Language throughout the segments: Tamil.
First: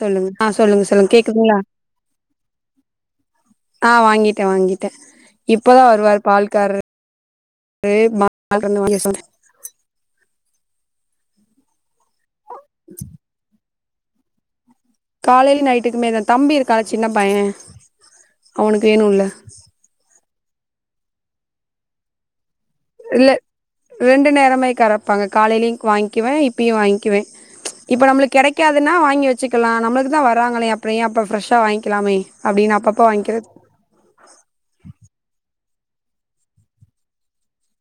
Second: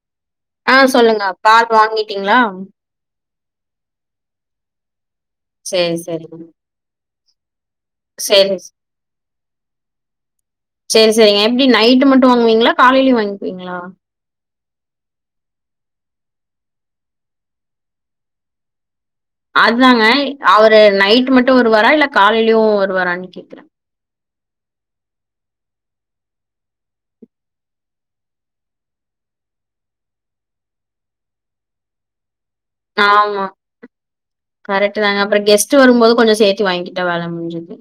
சொல்லுங்க ஆ சொல்லுங்க சொல்லுங்க கேக்குதுங்ளா ஆ வாங்கிட்ட வாங்கிட்ட இப்பதா சரி, வருவாரு சரிங்க. பால்காரரு சரி. மேலருந்து வாங்கிக்க சொல்ற சேரி சேரிங்க எப்டி நைட் மட்டு வாங்குவிங்களா காலைலயு வாங்கிப்பிங்ளா காலேலயு நைட்டுக்குமேதா தம்பி இருக்கானா சின்ன பைய அவனுக்கு வேணுல்ல அதாங்க அவரு நைட் மட்டு வருவாரா இல்ல காலேலயு இல்ல ரெண்டு நேரமே கறப்பாங்க காலைலயு வாங்கிக்குவே இப்பயு வாங்கிக்குவே இப்ப நம்மளுக்கு கெடைக்காதுன்னா வாங்கி வெச்சுக்கலா நம்மளுக்குதா வராங்களே அப்பற ஏ அப்ப ஃப்ரெஷ்ஷா வாங்க்கலாமே ஆமா கரெக்ட்டு தாங்க அப்பற கெஸ் ட் வரும் போது கொஞ்ச சேத்தி வாங்க்கிட்டா வேல முடிஞ்சுது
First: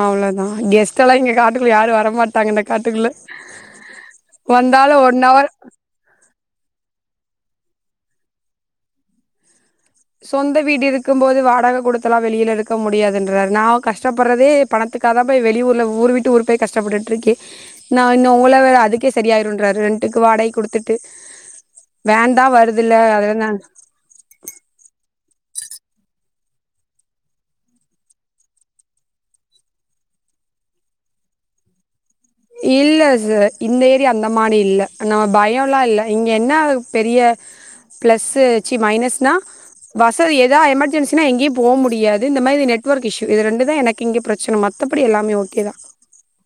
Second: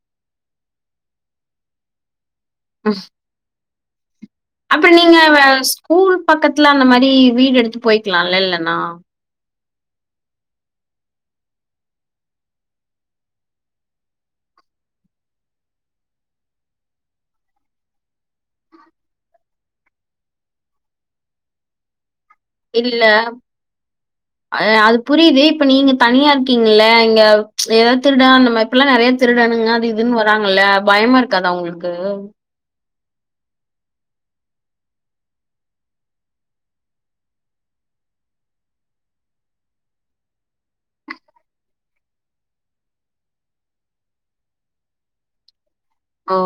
அவ்ளதா கெஸ்ட் எல்லா இங்க காட்டுக்குள்ள யாரு வரமாட்டாங்க இந்த காட்டுக்குள்ள அப்ப வந்தாலு நீங்க ஒன் அவர் ஸ்கூல் பக்கத்துல அந்த மாரி வீடு எடுத்து போய்க்கலால்ல இல்லனா சொந்த வீடு இருக்கும் போது வாடக குடுத்தெலா வெளியில இருக்க முடியாதுன்றாரு நா கஷ்டப்படறதே பணத் துக்காக போய் வெளியூர்ல ஊர் விட்டு ஊர் போய் கஷ்டப்பட்டுட்ருக்கே நா இன்னு உங்கள வே அதுக்கே செரியாயிருன்றாரு வீட்டுக்கு வாடகை குடுத்துட்டு வேன் தா வருதுல்ல இல்ல அதுல நா அ அது புரியுது இப்ப நீங்க தனியா இருக்கிங்கள்ள இங்க எதாவுது திருட அந்த மாரி இப்பெல்லா நெறைய திருடனுங்க அது இதுன்னு வராங்கல்ல பயமா இருக்காதா உங்களுக்கு இல்ல ச இந்த ஏரியா அந்த மாரி இல்ல நம்ம பயல்லா இல்ல இங்க என்ன பெரிய ப்ளஸ்ஸு ச்சி மைனஸ்னா வசதி எதா எமர்ஜென்சினா எங்கயு போக முடியது இந்த மாதிரி நெட்ஒர்க் இஷ்யூ இது ரெண்டுதா எனக்கு இங்க பிரச்சனை மத் மத்தபடி எல்லாமே ஓகேதா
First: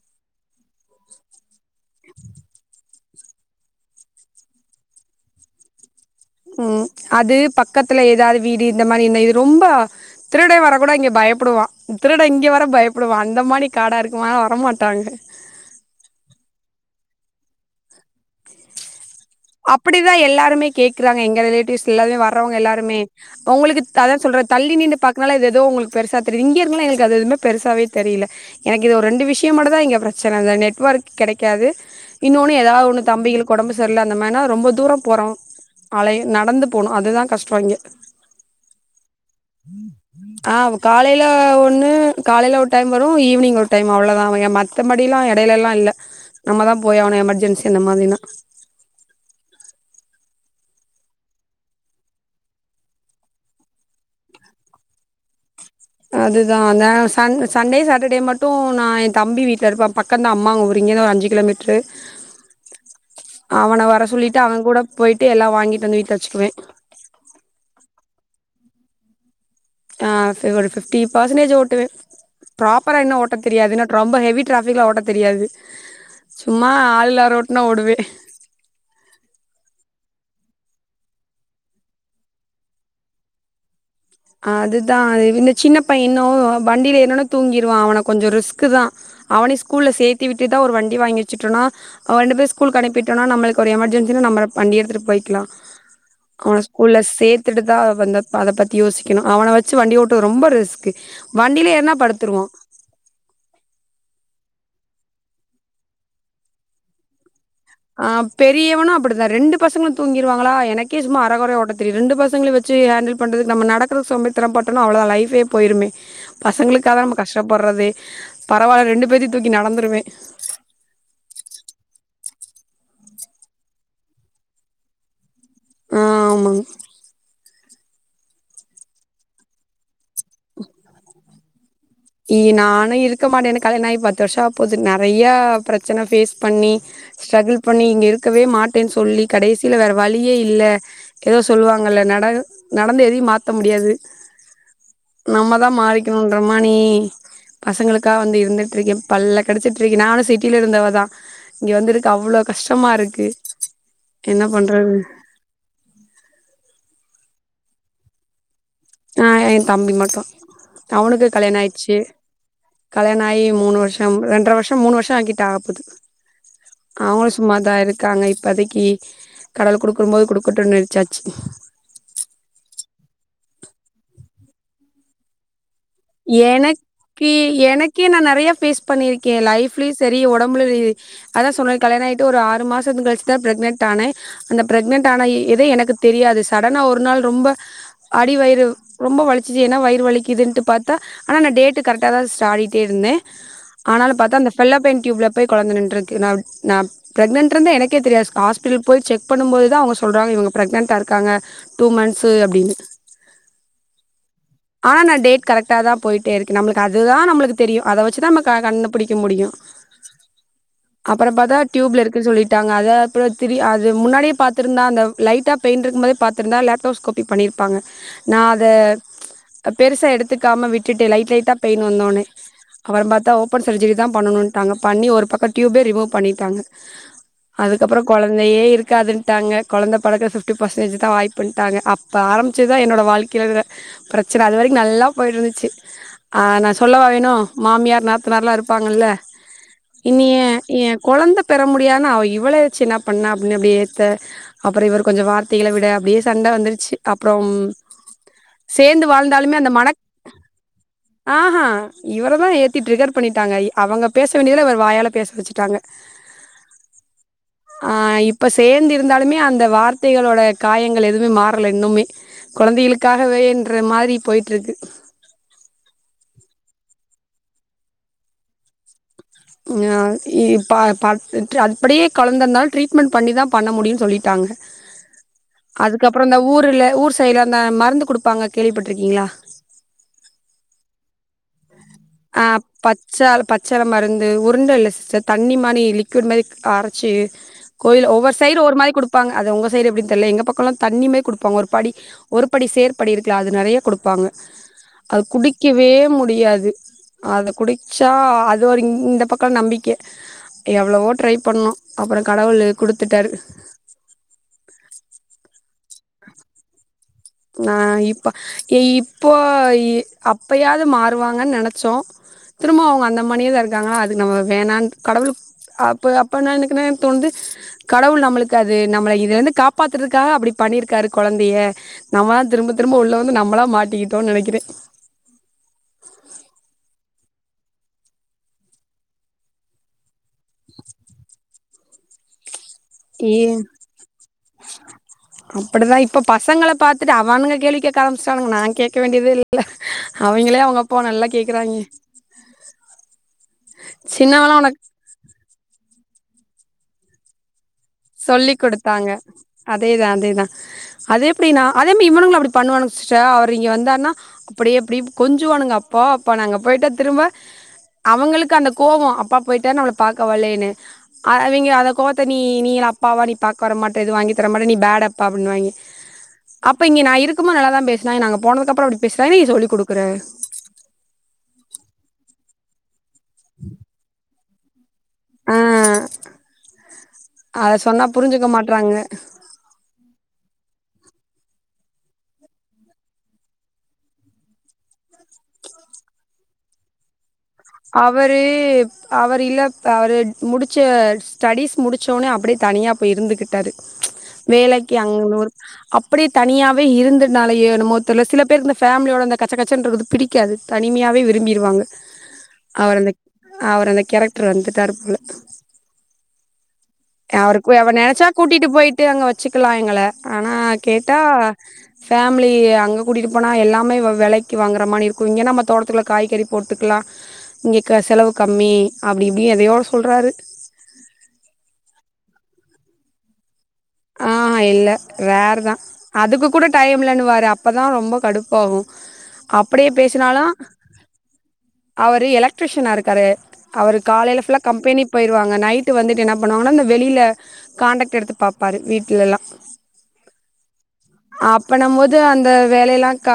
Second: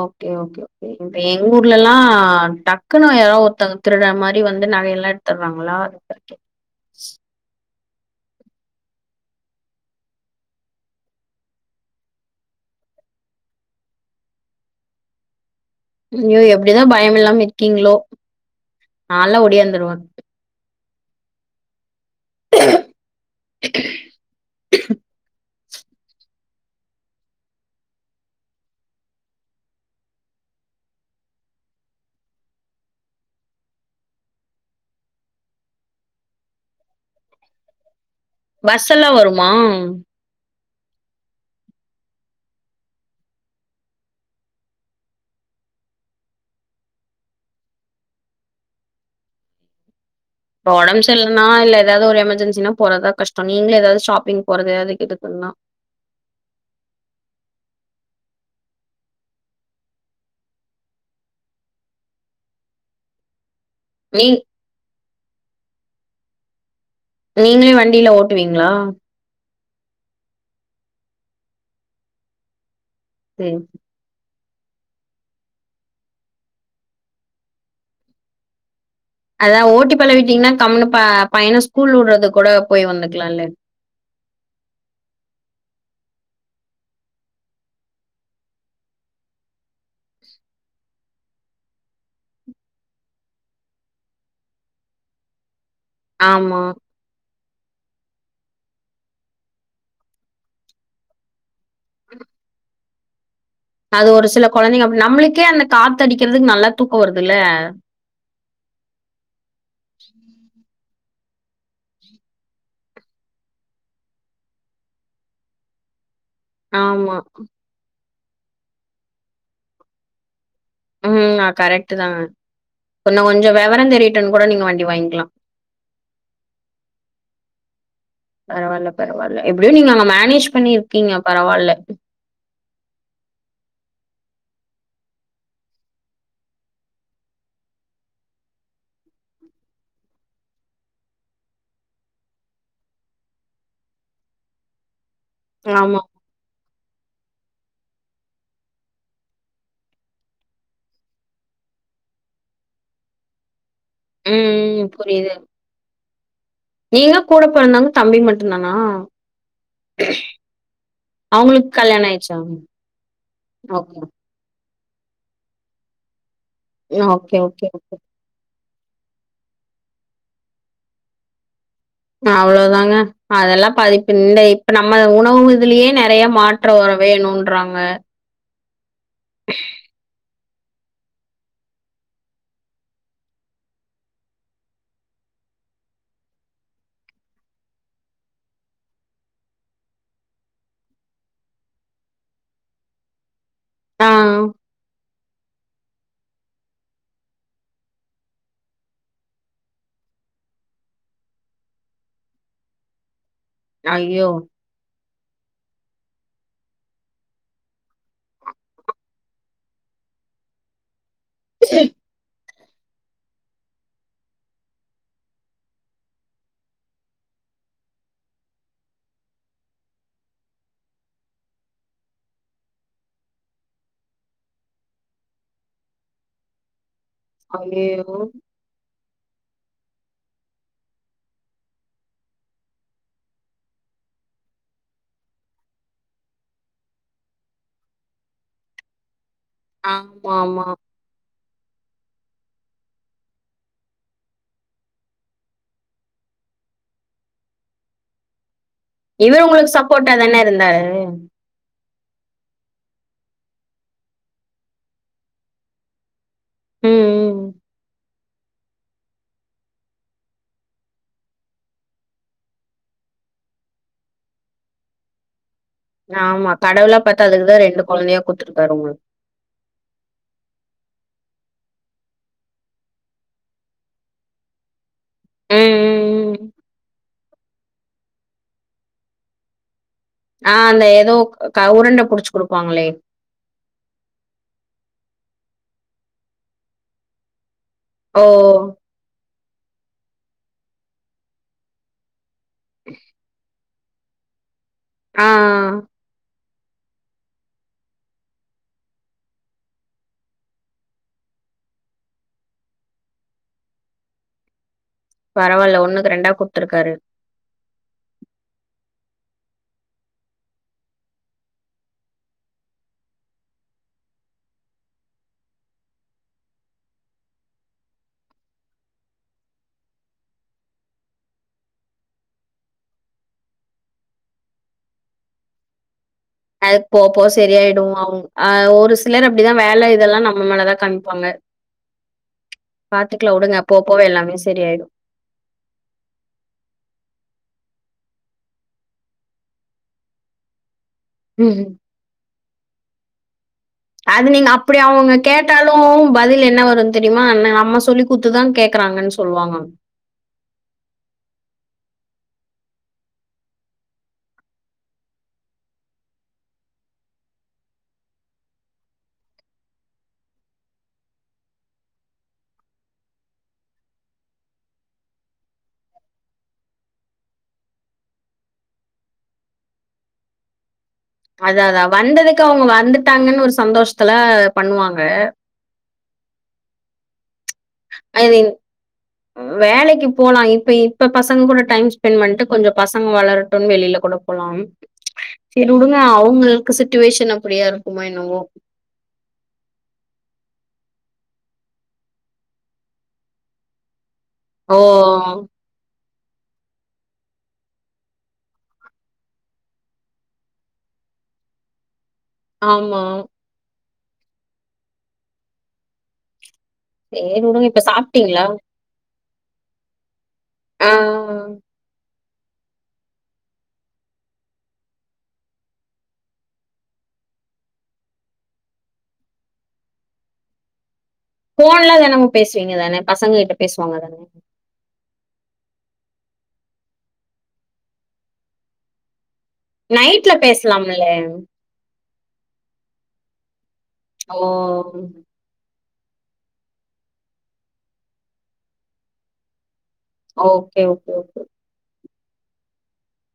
ஓகே ஓகே ஓகே இப்ப எங்க ஊர்லல்லா டக் குனு யாரா ஒருத்தங்க திருட மாரி வந்து நகைய எல்லா எடுத்தர்றாங்களா அதுக்கு ம் அது ப க்கத்துல எதாது வீடு இந்த மாரி இருந்தா இது ரொம்பா திருட வர கூட இங்க பயப்படுவா திருட இங்க வர பயப்படுவா அந்த மாரி காடா இருக்குமா வரமாட்டாங்க ஐயோ எப்டிதா பயம் இல்லாம இருக்கிங்ளோ அப்பிடிதா எல்லாருமே கேக்குறாங்க எங்க ரிலேட்டிவ்ஸ் எல்லருமே வர்றவங்க எல்லாருமே உங்களுக்கு அதா சொல்ற தள்ளி நின்னு பாக்கனால இது எதோ உங்ளுக்கு பெருசா தெரிது இங்கே இருக்கனால அது எதுமே பெருசாவே தெரில எனக்கு இது ஒரு ரெண்டு விஷய மட்டுந்தா இங்க பிரச்சனை அந்த நெட்ஒர்க் கெடைக்காது இன்னோனு எதாவது ஒன்னு தம்பிகளுக்கு ஒடம்பு செர்ல்ல நம்ம என்ன ரொம்ப தூர போறோ அலை நடந்து போணு அதுதா கஷ்ட இங்க பஸ் எல்லா வருமா ஆ காலையில ஒண்ணு காலையில ஒரு டைம் வரு ஈவினிங் ஒரு டைம் அவ்ளோதாங்க மத்தபடில்லா எடை ல எல்லா இல்ல நம்ம தா போய் ஆவனு எமர்ஜென்சி அந்த மாரினா இப்போ ஒடம் சர்லன்னா இல்ல எதாவது ஒரு எமர்ஜென்சினா போறதா கஷ்டோ நீங்கலே எதாவது ஷாப்பிங் போறது அதுக்கிதுக் எல்லா அதுதா த சன் சண்டே சாட்டர்டே மட்டு நா என் தம்பி வீட்ல இருப்ப அப் பக்கந்தா அம்மாங் ஊரி இங்கிந்து ஒரு அஞ்சு கிலோமீட்ரு அவன வர நீ சொல்லிட்டு அவன் கூட போய்ட்டு எல்லா வாங்கிட்டு வந்து வீட்ல வெச்சுக்குவே டுவீங்களா ஆஹ் ஃபீவல் ஃபிஃப்டி பர்சன்டேஜு ஓட்டுவே ப்ராப்பரா இன்னு ஓட்ட ம் தெரியாது ன ரொம்ப ஹெவி ட்ராஃபிக்ல ஓட்ட தெரியாது சும்மா ஆள் இல்லா ரோட்னா ஓடுவே அதா ஓட்டி பழவிட்டீங்ன்னா கம்முனு ப பையனா ஸ்கூல்ல உட்றது கூட போய் வந்துக்லால்ல அதுதா அது இந்த சின்ன பைய இன்னு வண்டில ஏர்னொன்ன தூங்கிருவா அவன கொஞ்சொ ரிஸ்கு தா அவனையு ஸ்கூல்ல சேத்தி விட்டுதா ஒரு வண்டி வாங்கிர்ச்சுட்டோனா அவ ரெண்டு பேர் ஸ்கூல்க்கனுப்பிட்டோனா நம்ளுக்கு ஒரு எமர்ஜென்சி நம்மளப் வண்டியெடுத்துட்டு போய்க்கலா ஆமா அவன ஸ்கூல்ல சேத்துட்டு தா வந்து அத பத் தி யோசிக்கணு அவன வச்சு வண்டி ஓட்டு ரொம்ப ரிஸ்கு வண்டில ஏறுன படுத்துருவா அது ஒரு சில கொழந்தைங்க அப்டி நம்ளுக்கே அந்த காத்தடிக்கிறதுக்கு நல்லா தூக்கோ வருதுல்ல ஆஹ் பெரியவனு அப்புடிதா ரெண்டு பசங்களு தூங்கிருவாங்களா எனக் கே சும்மா அர கொறய ஓட்ட தெரியு ரெண்டுபசங்களயு வெச்சு ஹேண்டில் பண்றது நம்ம நடக்கரக்கு சோம்பேறி தனோபட்டோனா அவ்ளதா லைஃபே போயிருமே பசங்களுக்காக தா ஆமா நம்ம கஷ்டப்படுறதே பரவால்ல ரெண்டு பேத்தயு தூக்கி நடந்துருவே ம் ஆ கரெக்ட்டுதா உன்ன கொஞ்சொ வெவரந்தெரியட்டன் கூட நீங்க வண்டி வாய்ங்க்கலா ஆ ஆமாங் பரவால்ல பரவால்ல எப்டியு நீங்க அங்க மேனேஜ் பண்ணிருக்கீங்க பரவால்ல இ நானு இருக்க மாட்டே எனக் கல்யாணாயி பத்து வருஷோ ஆப் போது நறையா ப்ரெச்சன ஃபேஸ் பண்ணி ஸ்ட்ரகுள் பண்ணி இங்க இருக்கவே மாட்டேன் சொல்லி கடைசில வேற வழியே இல்ல எதோ சொல்லுவாங்கல்ல நட் அ நடந்த எதையு மாத்த முடியாது நம்ம தா ஆமா. மாறிக்கணுன்ற மா நீ இ பசங்களுக்கா வந்து இருந்துட்ருக்கே பல்ல கடிச்சிட்ருக்கே நானு சிட்டில இருந்தவதா இங்க வந்து இருக்க அவ்ளோ கஷ்டமா இருக்கு என்ன ம் பண்றது புரிது நீங்க கூட பொறந்தவங்க தம்பி மட் ஆ எ தம்பி மட்டு அவனுக்கு அவங்களுக்கு கல்யாணாயிட்ச்சு கல்யாணம் ஆயிடுச்சா? கல்யாணாயி மூணு ஓகே. வருஷம் ரெண்டர வர்ஷ் மூணு வருஷாகிட்டாகப் போது அவங்களு ஓகே ஓகே சும்மாதா ஓகே. இருக்காங்க இப்பதிக்கி கடவுள் குடுக்கும் போது குடுக்கட்டுன்னு ச்சாச்சி அவ்ளோதாங்க அதெல்லா பாதிப்பிந்த இப்ப நம்ம உணவு இதுலியே நறயா மாற்ற வர எனக்கு வேணுன்றாங்க எனக்கே நா நெறைய ஃபேஸ் பண்ணிருக்கே லைஃப்லியு செரி ஒடம் புல இது அதா சொல்றனே கல்யாணயிட்டு ஒரு ஆறு மாசத்துக்கழிச்சுதா ப்ரெக்னென்ட் ஆனே அந்த ப்ரெக்னென்ட் ஆன இ இது எனக்கு தெரியாது சடனா ஒரு நாள் ரொம்ப அடி வயிறு ரொம்ப வலிச்சிச்சி என்னா வயிறு வலிக்குதுன்ட்டு பாத் தா ஆனா நா டேடு கரட்டா தா ஸ்டாடிட்டே இருந்தே ஆ. ஆனாலு பத்தா அந்த ஃபெல்லோபெயின் டியூப்ல போய் கொழந்த நின்றுக்கு நா நா ப்ரெக்னென்ட்ருந்த எனக்கே தெரியாஸ் ஹாஸ்பிட்டல் போய் செக் பண்ணும் போது தா அவுங்க சொல்றாங்க இவுங்க ப்ரெக்னண்டா இருக்காங்க டூ மன்த்ஸு அப்டின்னு அய்யோ ஆனா நா டேட் கரட்டா தா போயிட்டே இருக்கு நம்மளுக்கு அதுதா நம்மளுக்கு தெரியு அத வச்சுதா நம்ம கண்ணு புடிக்க முடியு அப்பற பாத்தா டியூப்ல இருக்கு சொல்லீட் டாங்க அத அப்றோ திரி அது முன்னாடியே பாத்திருந்தா அந்த லைட்டா பெயின் ருக்கும்மோதே பாத்துருந்தா லேப்டோஸ்கோப்பி பண்ணிரு ப்பாங்க நா அத பெருசா எடுத்துக்காம விட்டுட்டே லைட் லைட்டா பெயின் வந்தொன்னே அப்பறம்பாத்தா ஓபன் சர்ஜரி தா பண்ணணுன்டாங்க பண்ணி ஒரு பக்கோ ட்யூபே ரிமூவ் பண்ணிட்டாங்க அதுக்கப்பறோ ஐயய்யோ! கொழந்தயே இருக்காதுன் டாங்க கொழந்த பொறக்க பிப்டி பர்சன்டேஜ் தா வாய்புன்டாங்க அப்ப ஆரம்பிச்சது தா என்னோட வாழ்க்கேல பிரச்சன அது வரைக்கு நல்லா போயிட்டு இருந்துச்சி ஆனா சொல்லவா வேணு மாமியார் நந்தனார்ல்லா இருப்பாங்கல்ல இனி ஆமா ஏ ஆமா. ஏ கொழந்தப் பெற முடியாதுனா அவ இவள வச்சி என்ன பண்ண அப்படின்னு அப்டியே ஏத்த அப்பறோ இவரு கொஞ்சோ வார்த்தைகள விட அப்டியே சண்ட வந்துருச்சி அப்பறம் இவரு உங்களுக்கு சப்போட்டா தான இருந்தாரு ஆஹா இவரதா ஏத்தி ட்ரிகர் பண்ணிட்டாங்க அவங்க பேச வேண்டியதெல்லா இவர் வாயால பேச வச்சிட்டாங்க ம் ம். ஆ இப் ப சேந்து இருந்தாலுமே அந்த வார்த்தைகளோட காயங்கள் எதுவுமே மாறல இன்னுமே கொழந்தைகளுக்காகவேன்ற மாரி போயிட்டு இருக்கு ஆமா கடவுளா பாத்து அதுக்குதா ரெண்டு கொழந்தையா குடுத்துருக்காரு உங்களுக் ஆ இப் பா பாத் ட்ரு அதுபடியே கொழந்த இருந்தாலு ட்ரீட்மெண்ட் பண்ணிதா பண்ண முடியும்னு சொல்லிட்டாங் ங்க ம் அதுக்கப்பறோ ம் ம் தா ஊருல ஊர் சைடுல அந்த மருந்து குடுப்பாங்க கேள்விப்பட்டுருக்கீங்களா ஆ அந்த ஏதோ க உருண்ட புடிச்சு ஆ குடுப்பாங்களே பச்சால பச்சல மருந்து உருண்ட இல்ல சிஸ்டர் தண்ணி மா ரி லிக்விட் மாரி அரச்சு கோயில்ல ஓ ஒவ்வொரு சைடு ஒரு மாரி குடுப்பாங்க அது உங்க சைடு எப்டி தெரில எங்க பக்கம்லா தண்ணிமா குடுப்பாங்க ஒரு படி ஒரு படி சேற்படி இருக்குல அது நெறைய குடுப்பாங்க அது ஆ குடிக்கவே முடியாது அது குடிச்சா அது ஒரு இந்த பக்க நம்பிக்க எவ்வளவோ ட்ரை பண்ணோ அப்புற கடவுளு குடுத்துட்டாரு பரவால்ல ஒண்ணுக்கு ரெண்டா குடுத்துருக்காரு ஆஹ் இப்ப ஏ இப்போ அப்பயாவது மாறுவாங்கன்னு நெனச்சோ திரும்ப அவுங்க அந்த மானியேதா இருக்காங்களா அதுக்கு நம்ம வேணான் கடவுளு அப்ப அப்பனா எனக்கு தோணந்து கடவுள் நம்மளுக்கு அது நம்மள இதுல இருந்து காப்பாத்துறதுக்காக அப்படி பண்ணிருக்காரு கொழந்தய நம்ம தா திரும்ப திரும்ப உள்ள வந்து நம்மளா மாட்டிக்கிட்டோன்னு நெனகிறே அதுக்கு போப் போவ சரியாயிடு அவங் அஹ் ஒரு சிலர் அப்டிதா வேல இதெல்லா நம் மல தா காமிப்பாங்க பாத்துக்கலா உடுங்க போ போவ எல்லாமே சரி ஆயிடு அப்டிதா இப்ப பசங்கள பாத்துட்டு அவானுங்க கேள்வி கேக் க்க ஆரம்பிச்சுட்டானுங்க நா கேட்க வேண்டியதே இல்ல அவங்களே அவங்க அப்பாவ நல்லா ம் கேக்குறாய்ங்க அது நீங்க சின்னவலா உனக்கு அப்டி அவங்க கேட்டாலு பதில் என்ன வரும்னு தெரியுமா ன்ன அம்மா ஸ் சொல்லி குடுத்தாங்க அதேதா அதேதா அது எப்டினா அதே மா இவனுங்களு அப்டி பண்ணுவானுங்க சிஸ்டர் அவர் இங்க வந்தாருனா அப்டியே எப்டி கொஞ்சுவானுங்க அப்பா அப்பானா அங்க போய் கிட்ட திரும்ப அவங்களுக்கு அந்த கோவோ அப்பா போயிட்டாரு நம்மள பாக்க வல்யேன்னு அவிய்ங்க அந்த கோவத்த நீ நீ அப் பாவா நீ பாக்க வர மாட்டே எது வாங்கி தர மாட்ட நீ பேட் அப்பா அப்டினுவாய்ங்கே அப்ப இங்க நா இருக்குமோ நல்லாதா பேசுனாய்ங்க நா போனதுக்கு அப்புற அப்டி பேசுறாய்ங் நீ சொல்லி குடுக்குற அதா அதா வந்ததுக்கு அவங்க வந்துட்டாங்கனு ஒரு சந்தோஷத்துல பண்ணுவாங்க ஆ அத சொன்னா புரிஞ்சுக்க அதுவேன் மாட்றாங்க வேலைக்குப் போலா இப்ப இப்ப பசங்க கூட டைம் ஸ்பெண்ட் பண்ணிட்டு கொஞ்ச பசங்க வளரட்டுன்னு வெளியில கூட போலா செரி விடுங்க அவங்களுக்கு சுட்டுவேஷன் அவரு அவர் இல்லப் அவரு முடிச் ச்ச ஸ்டடிஸ் முடிச்சோனே அப்டியே தனியா போய் இருந்துகிட்டாரு ஓ! வேலைக்கு அங்க வொர்க் அப் அப்டி தனியாவே இருந்தனாலயோ என்னமோ தெர்ல சில பேர் அந்த ஃபேமிலியோட அந்த கச்ச கச்சன்றது பிடிக்காது தனிமையா விரும்பிடுவாங்க அவர் ஆமா. அந்த அவர் அந்த கேரக்டர் வந்துட்டாரு போல சரி உடுங்க. அவருக்கு இப்ப அவர் நெனச்சா சாப்ட்டீங்களா? கூட்டிட்டு போயிட்டு அங்க வச் வச்சுக்கலா எங்கள ஆனா ஆ. கேட்டா ஃபேமிலி அங்க கூட்டிட்டு போனா எல்லாமே வெலைக்கு வாங்குற மாரி இருக்கு இங்கன்னா நம்ம தோடத்துகுள்ள காய்கறி போட்டுக்கலா இங்க செலவு கம்மி அப்டி இப்டி எதயோ சொல்றாரு போன்ல தெனமு பேசுவீங்க தான பசங்க கிட்ட பேசுவாங்க தானே? ஆ இல்ல ரேரு தா அதுக்கு கூட டைம்லன்னுவாரு அப்பதா ரொம்ப கடுப்பாவு அப்டியே நைட்ல பேசினாலு பேசலாம்ல? அவரு எலக்ட்ரிஷனா இருக்காரு அவரு ஓ! காலைல ஃபுல்லா கம்பெனி போயிருவாங்க நைட் ட்டு வந்துட்டு என்ன பண்ணுவாங்கன்னா இந்த வெளில கான்டக்ட் எடுத்து பாப்பாரு வீட்டுலலா ஓகே ஓகே ஓகே அது அந்த வேலையெல்லா க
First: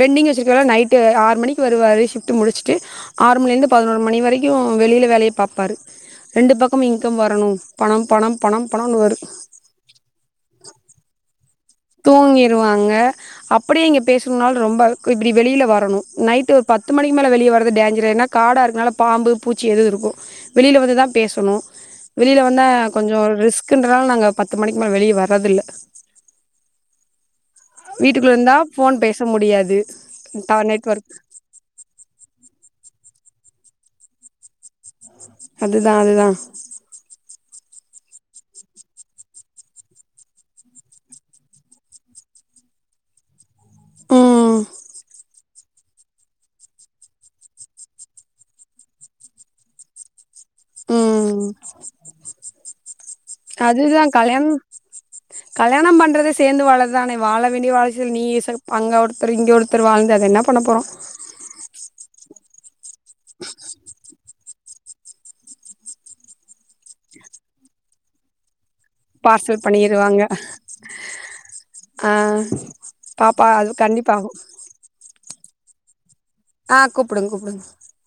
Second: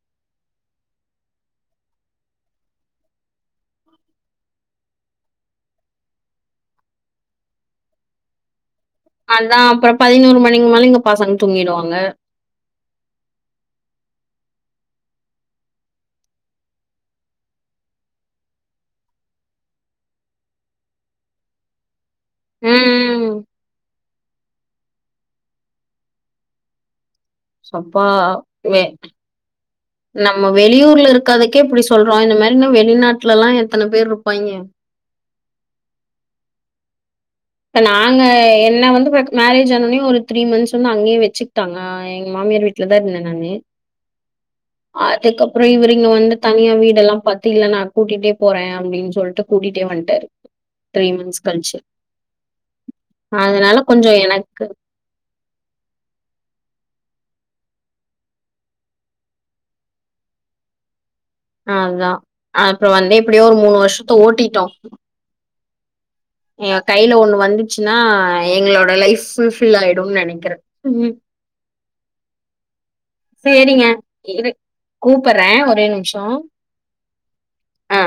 பெண்டிங் வச்சுருக்கல நைட்டு ஆறு மணிக்கு வருவாரு ஷிஃப்டு முடிச்சுட்டு ஆறு மணில இருந்து பதினொரு மணி வரைக்கு வெளியில வேலய பாப்பாரு ரெண்டு பக்கம் இன்கம் வரணு பணம் பணம் பணம் பணம்னு வரும் அதா அப்பற பதினோரு மணிக்கு மேல இங்க பசங் தூங்கிருவாங்க அப்டியே இங்க பேசுனாலு ரொம்ப இப்டி வெளியில வரணு நைட் ஒரு பத்து மணிக்கு மேல வெளிய வரது டேஞ்சர் ஏனா காடா இருக்கனால ப பாம்பு பூச்சி எது இருக்கு வெளில வந்து தா பேசனு வெளில வந்தா கொஞ்சொ ம். ரிஸ்க்குன்றனால நாங்க பத்து மணிக்கு மேல வெளிய வர்றதில்ல அப்பா! வீட்டுக்குள்ள இருந்தா வெ ஃபோன் பேச முடியாது நம்ம டவர் நெட்வொர்க் வெளியூர்ல இருக்கதுக்கே இப்டி சொல்றோ இந்த மாரி நா வெளிநாட் ட்லல்லா எத்தன பேர் ருப்பாய்ங்க அதுதா அதுதா ப்ப நாங்க என்ன வந்து மேரேஜ் ஆனோனியு ஒரு த்ரீ மன்த்ஸ் வந்து அங்க்யே வெச்சுக்ட்டாங்க எங் மா மாமியார் வீட்ல தா இருந்த நானு ம் ப்றொ இவரு இங்க வந்து தனியா வீடெல்லா பாத்து இல்ல நா கூட்டிட்டே போற அப்டின் சொல்ட்டு கூட்டிட்டே வன்ட்டாரு த்ரீ ம் மன்த்ஸ் கல்ச்சு அதுதா கல்யாண் எனக்கு கல்யாணம் பண்றது சே சேந்து வாளதானே வாள வேண்டிய வாய்சுல் நீ அங்க ஒருத்தர் இங்க ஒருத்தர் வாழ்ந்து அது என்ன பண்ண போறோ அதா அப்றோ வந்து எப்டியோ ஒரு மூணு வர்ஷத்த ஓட்டிட்டோ எ கைல ஒண்ணு வந்துச்சுன்னா எங்ளோ லைஃப் ஃபுல் பார்சல் ஃபில் ஆயிடுன் பண்ணிருவாங்க நெனைக்கிறே ம் ஆ பாப்பா அது கண்டிப்பா ஆகு கூப்பறே ஒரே நிம்ஷோ கூப்புடுங்க கூப்புடுங்க ஆ